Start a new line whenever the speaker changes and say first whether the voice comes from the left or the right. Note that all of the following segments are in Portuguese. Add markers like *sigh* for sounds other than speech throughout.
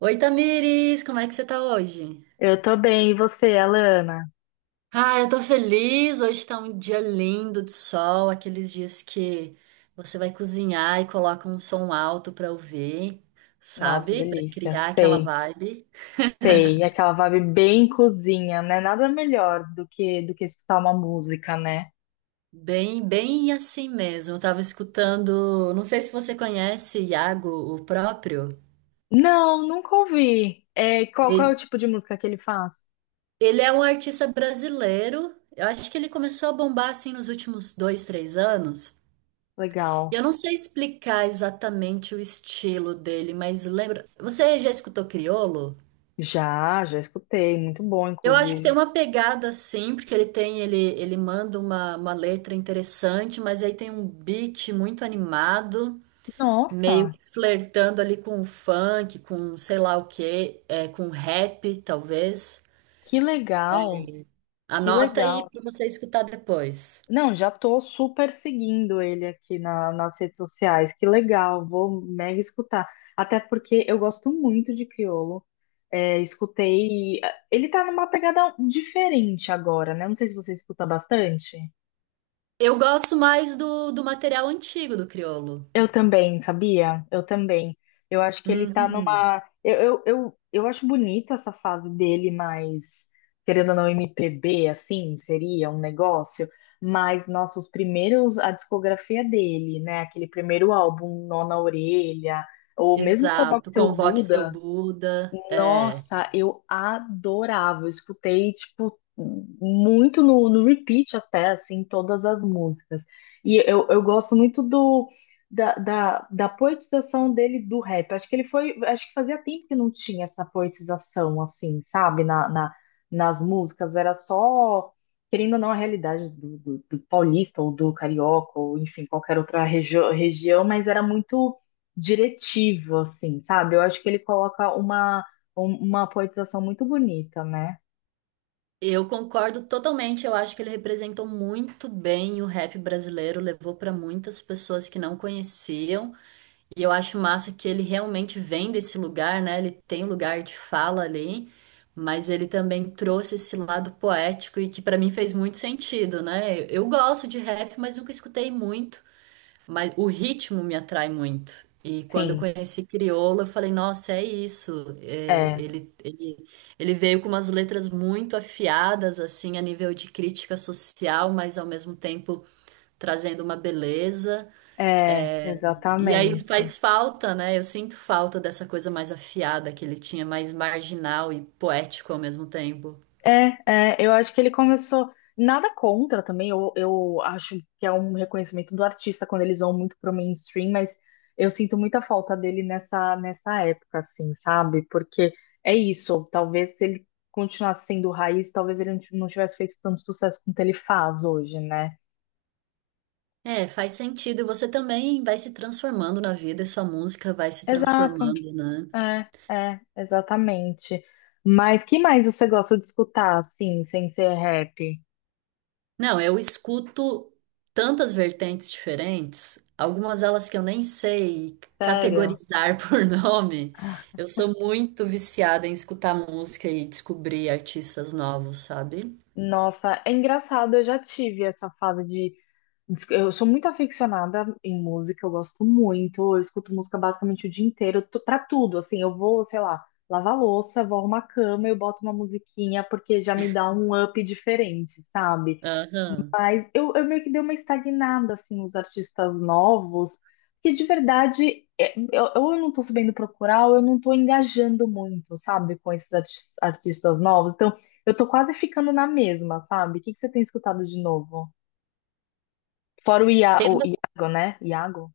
right: Oi, Tamires, como é que você tá hoje?
left: Eu tô bem, e você, Alana?
right: Ah, eu tô feliz. Hoje tá um dia lindo de sol, aqueles dias que você vai cozinhar e coloca um som alto pra ouvir,
left: Nossa,
right: sabe? Pra
left: delícia,
right: criar aquela
left: sei,
right: vibe.
left: sei. Aquela vibe bem cozinha, né? Nada melhor do que escutar uma música, né?
right: Bem assim mesmo. Eu tava escutando, não sei se você conhece Iago, o próprio.
left: Não, nunca ouvi. É, qual é o
right: Ele,
left: tipo de música que ele faz?
right: ele é um artista brasileiro. Eu acho que ele começou a bombar assim nos últimos dois, três anos.
left: Legal.
right: Eu não sei explicar exatamente o estilo dele, mas lembra. Você já escutou Criolo?
left: Já escutei, muito bom,
right: Eu acho que tem
left: inclusive.
right: uma pegada assim, porque ele tem, ele manda uma letra interessante, mas aí tem um beat muito animado, meio
left: Nossa,
right: que flertando ali com o funk, com sei lá o quê, com rap, talvez.
left: que legal, que
right: Anota aí
left: legal.
right: pra você escutar depois.
left: Não, já tô super seguindo ele aqui nas redes sociais. Que legal, vou mega escutar. Até porque eu gosto muito de Criolo. É, escutei. Ele tá numa pegada diferente agora, né? Não sei se você escuta bastante.
right: Eu gosto mais do material antigo do Criolo.
left: Eu também, sabia? Eu também. Eu acho que ele tá
right: Uhum.
left: numa. Eu acho bonita essa fase dele, mas querendo ou não, MPB, assim, seria um negócio. Mas, nossos primeiros, a discografia dele, né? Aquele primeiro álbum, Nó na Orelha, ou mesmo com o
right: Exato,
left: Seu
right: convoque seu
left: Buda,
right: Buda. É,
left: nossa, eu adorava. Eu escutei, tipo, muito no repeat até, assim, todas as músicas. E eu gosto muito da poetização dele do rap. Acho que ele foi, acho que fazia tempo que não tinha essa poetização, assim, sabe, nas músicas. Era só, querendo ou não, a realidade do paulista ou do carioca, ou enfim, qualquer outra região, mas era muito diretivo, assim, sabe? Eu acho que ele coloca uma uma poetização muito bonita, né?
right: eu concordo totalmente. Eu acho que ele representou muito bem o rap brasileiro, levou para muitas pessoas que não conheciam. E eu acho massa que ele realmente vem desse lugar, né? Ele tem um lugar de fala ali, mas ele também trouxe esse lado poético e que para mim fez muito sentido, né? Eu gosto de rap, mas nunca escutei muito. Mas o ritmo me atrai muito. E quando eu
left: Sim,
right: conheci Criolo, eu falei, nossa, é isso. É,
left: é,
right: ele veio com umas letras muito afiadas, assim, a nível de crítica social, mas ao mesmo tempo trazendo uma beleza. E aí
left: exatamente.
right: faz falta, né? Eu sinto falta dessa coisa mais afiada que ele tinha, mais marginal e poético ao mesmo tempo.
left: É, é, eu acho que ele começou. Nada contra também, eu acho que é um reconhecimento do artista quando eles vão muito pro mainstream, mas eu sinto muita falta dele nessa época, assim, sabe? Porque é isso, talvez se ele continuasse sendo raiz, talvez ele não tivesse feito tanto sucesso quanto ele faz hoje, né?
right: É, faz sentido. Você também vai se transformando na vida e sua música vai se
left: Exato.
right: transformando, né?
left: É, é, exatamente. Mas que mais você gosta de escutar, assim, sem ser rap?
right: Não, eu escuto tantas vertentes diferentes, algumas delas que eu nem sei
left: Sério?
right: categorizar *laughs* por nome. Eu sou muito viciada em escutar música e descobrir artistas novos, sabe?
left: Nossa, é engraçado, eu já tive essa fase de. Eu sou muito aficionada em música, eu gosto muito, eu escuto música basicamente o dia inteiro, pra tudo, assim, eu vou, sei lá, lavar louça, vou arrumar a cama, eu boto uma musiquinha, porque já me dá um up diferente, sabe?
right: Aham.
left: Mas eu meio que dei uma estagnada, assim, nos artistas novos, que de verdade é, eu não tô sabendo procurar, ou eu não tô engajando muito, sabe, com esses artistas novos. Então, eu tô quase ficando na mesma, sabe? O que que você tem escutado de novo? Fora
right: Tem
left: o
right: uma-
left: Iago, né? Iago?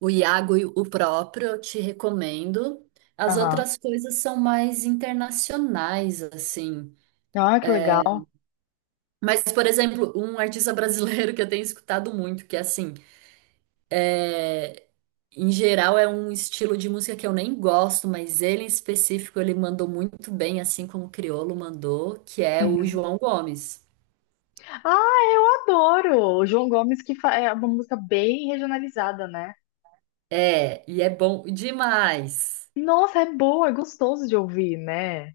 right: o Iago e o próprio, eu te recomendo. As
left: Aham.
right: outras coisas são mais internacionais, assim.
left: Ah, que legal.
right: Mas, por exemplo, um artista *laughs* brasileiro que eu tenho escutado muito, que é assim. Em geral, é um estilo de música que eu nem gosto, mas ele em específico ele mandou muito bem, assim como o Criolo mandou, que é o
left: Uhum.
right: João Gomes.
left: Ah, eu adoro! O João Gomes, que é uma música bem regionalizada, né?
right: É, e é bom demais.
left: Nossa, é boa, é gostoso de ouvir, né?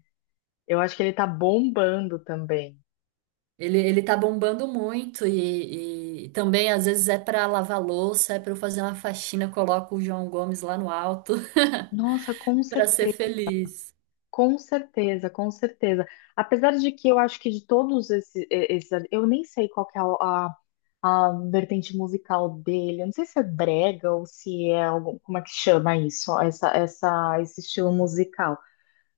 left: Eu acho que ele tá bombando também.
right: Ele tá bombando muito e também às vezes é pra lavar louça, é pra eu fazer uma faxina, eu coloco o João Gomes lá no alto
left: Nossa, com
right: *laughs* pra ser
left: certeza,
right: feliz.
left: com certeza, com certeza. Apesar de que eu acho que de todos esses, esses eu nem sei qual que é a vertente musical dele. Eu não sei se é brega ou se é algum, como é que chama isso, ó, esse estilo musical.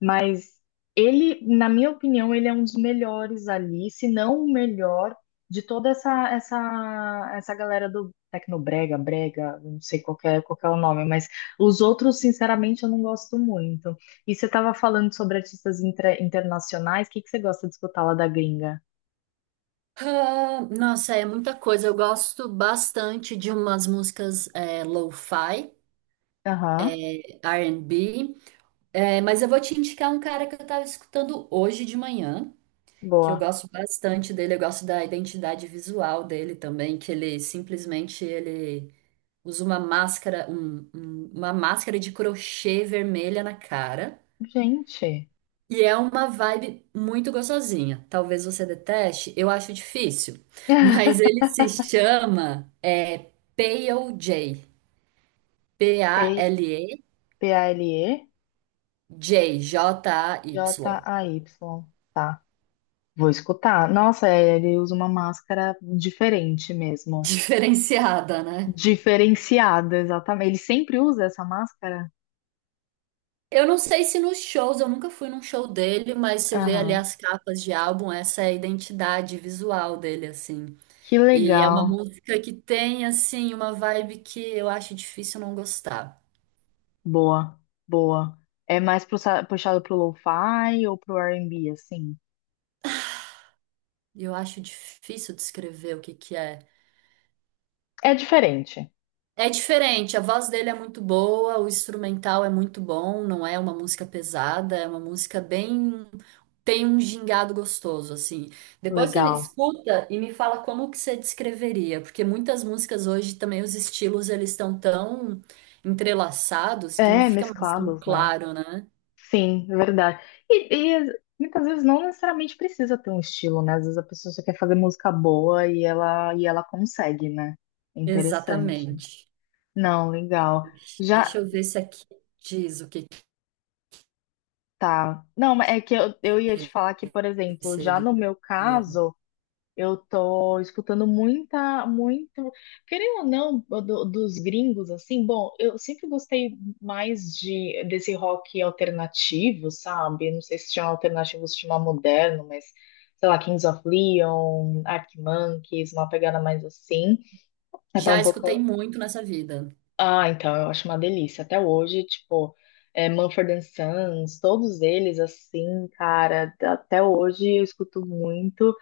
left: Mas ele, na minha opinião, ele é um dos melhores ali, se não o melhor de toda essa essa galera do Tecnobrega, Brega, não sei qual que é o nome, mas os outros, sinceramente, eu não gosto muito. E você estava falando sobre artistas internacionais, o que que você gosta de escutar lá da gringa?
right: Ah, nossa, é muita coisa. Eu gosto bastante de umas músicas lo-fi,
left: Aham,
right: R&B. É, mas eu vou te indicar um cara que eu tava escutando hoje de manhã, que eu
left: boa.
right: gosto bastante dele, eu gosto da identidade visual dele também, que ele simplesmente ele usa uma máscara, uma máscara de crochê vermelha na cara,
left: Gente,
right: e é uma vibe muito gostosinha. Talvez você deteste, eu acho difícil, *laughs* mas
left: *laughs*
right: ele se chama Pale J, P-A-L-E J, J-A-Y.
left: P-A-L-E-J-A-Y, tá. Vou escutar. Nossa, é, ele usa uma máscara diferente
right: *laughs*
left: mesmo.
right: Diferenciada, né?
left: Diferenciada, exatamente. Ele sempre usa essa máscara?
right: Eu não sei se nos shows, eu nunca fui num show dele, mas você vê ali
left: Aham.
right: as capas de álbum, essa é a identidade visual dele, assim.
left: Que
right: E é uma
left: legal.
right: música que tem, assim, uma vibe que eu acho difícil não gostar.
left: Boa, boa. É mais puxado pro lo-fi ou pro R&B, assim?
right: Eu acho difícil descrever o que que é.
left: É diferente.
right: É diferente, a voz dele é muito boa, o instrumental é muito bom, não é uma música pesada, é uma música bem. Tem um gingado gostoso, assim. Depois você
left: Legal.
right: escuta e me fala como que você descreveria, porque muitas músicas hoje também os estilos eles estão tão entrelaçados que não
left: É,
right: fica mais tão
left: mesclados, né?
right: claro, né?
left: Sim, é verdade. E muitas vezes não necessariamente precisa ter um estilo, né? Às vezes a pessoa só quer fazer música boa e ela consegue, né? Interessante.
right: Exatamente.
left: Não, legal. Já
right: Deixa eu ver se aqui diz o que que
left: tá. Não, mas é que eu ia te falar que, por exemplo, já
right: seria.
left: no meu caso, eu tô escutando muita, muito, querendo ou não, dos gringos, assim, bom, eu sempre gostei mais de desse rock alternativo, sabe? Não sei se chama alternativo, se chama moderno, mas sei lá, Kings of Leon, Arctic Monkeys, uma pegada mais assim. É até
right: Já
left: um pouco
right: escutei muito nessa vida.
left: ah, então, eu acho uma delícia. Até hoje, tipo, é, Mumford and Sons, todos eles, assim, cara, até hoje eu escuto muito.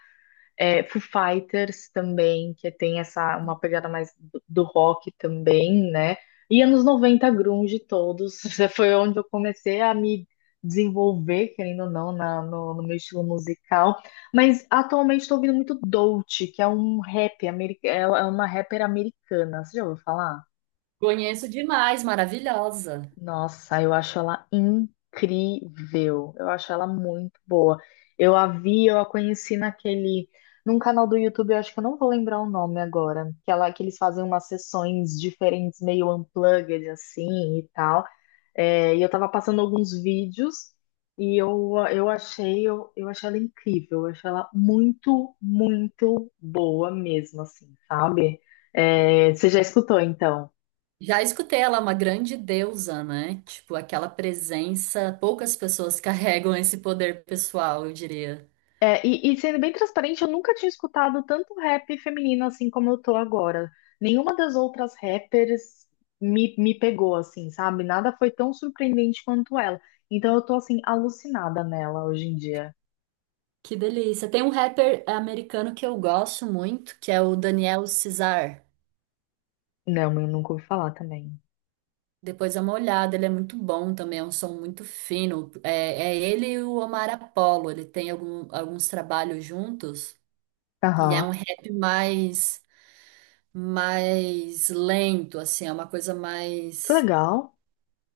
left: É, Foo Fighters também, que tem essa, uma pegada mais do rock também, né? E anos 90, grunge todos. *laughs* Foi onde eu comecei a me desenvolver, querendo ou não, no, no meu estilo musical. Mas atualmente estou ouvindo muito Dolce, que é um rap, é uma rapper americana. Você já ouviu falar?
right: Conheço demais, maravilhosa.
left: Nossa, eu acho ela incrível. Eu acho ela muito boa. Eu a vi, eu a conheci naquele, num canal do YouTube, eu acho que eu não vou lembrar o nome agora, que ela que eles fazem umas sessões diferentes, meio unplugged assim e tal. É, e eu tava passando alguns vídeos e eu achei ela incrível. Eu achei ela muito, muito boa mesmo, assim, sabe? É, você já escutou então?
right: Já escutei ela uma grande deusa, né? Tipo, aquela presença, poucas pessoas *laughs* carregam esse poder pessoal, eu diria.
left: É, e sendo bem transparente, eu nunca tinha escutado tanto rap feminino assim como eu tô agora. Nenhuma das outras rappers me pegou assim, sabe? Nada foi tão surpreendente quanto ela. Então eu tô assim, alucinada nela hoje em dia.
right: Que delícia. Tem um rapper americano que eu gosto muito, que é o Daniel Cesar.
left: Não, eu nunca ouvi falar também.
right: Depois dá uma olhada, ele é muito bom também, é um som muito fino. É, é ele e o Omar Apollo, ele tem algum- alguns trabalhos juntos, e é um
left: Aham.
right: rap mais, mais lento, assim, é uma coisa
left: Que
right: mais.
left: legal.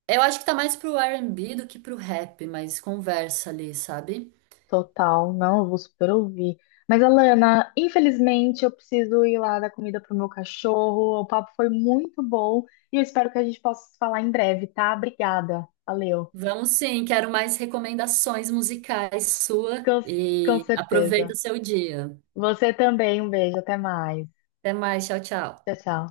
right: Eu acho que tá mais pro R&B do que pro rap, mas conversa ali, sabe?
left: Total. Não, eu vou super ouvir. Mas, Alana, infelizmente eu preciso ir lá dar comida pro meu cachorro. O papo foi muito bom e eu espero que a gente possa se falar em breve, tá? Obrigada. Valeu.
right: Vamos sim, quero mais recomendações musicais sua
left: Com, com
right: e aproveita
left: certeza.
right: o seu dia.
left: Você também, um beijo, até mais.
right: Até mais, tchau, tchau.
left: Tchau, tchau.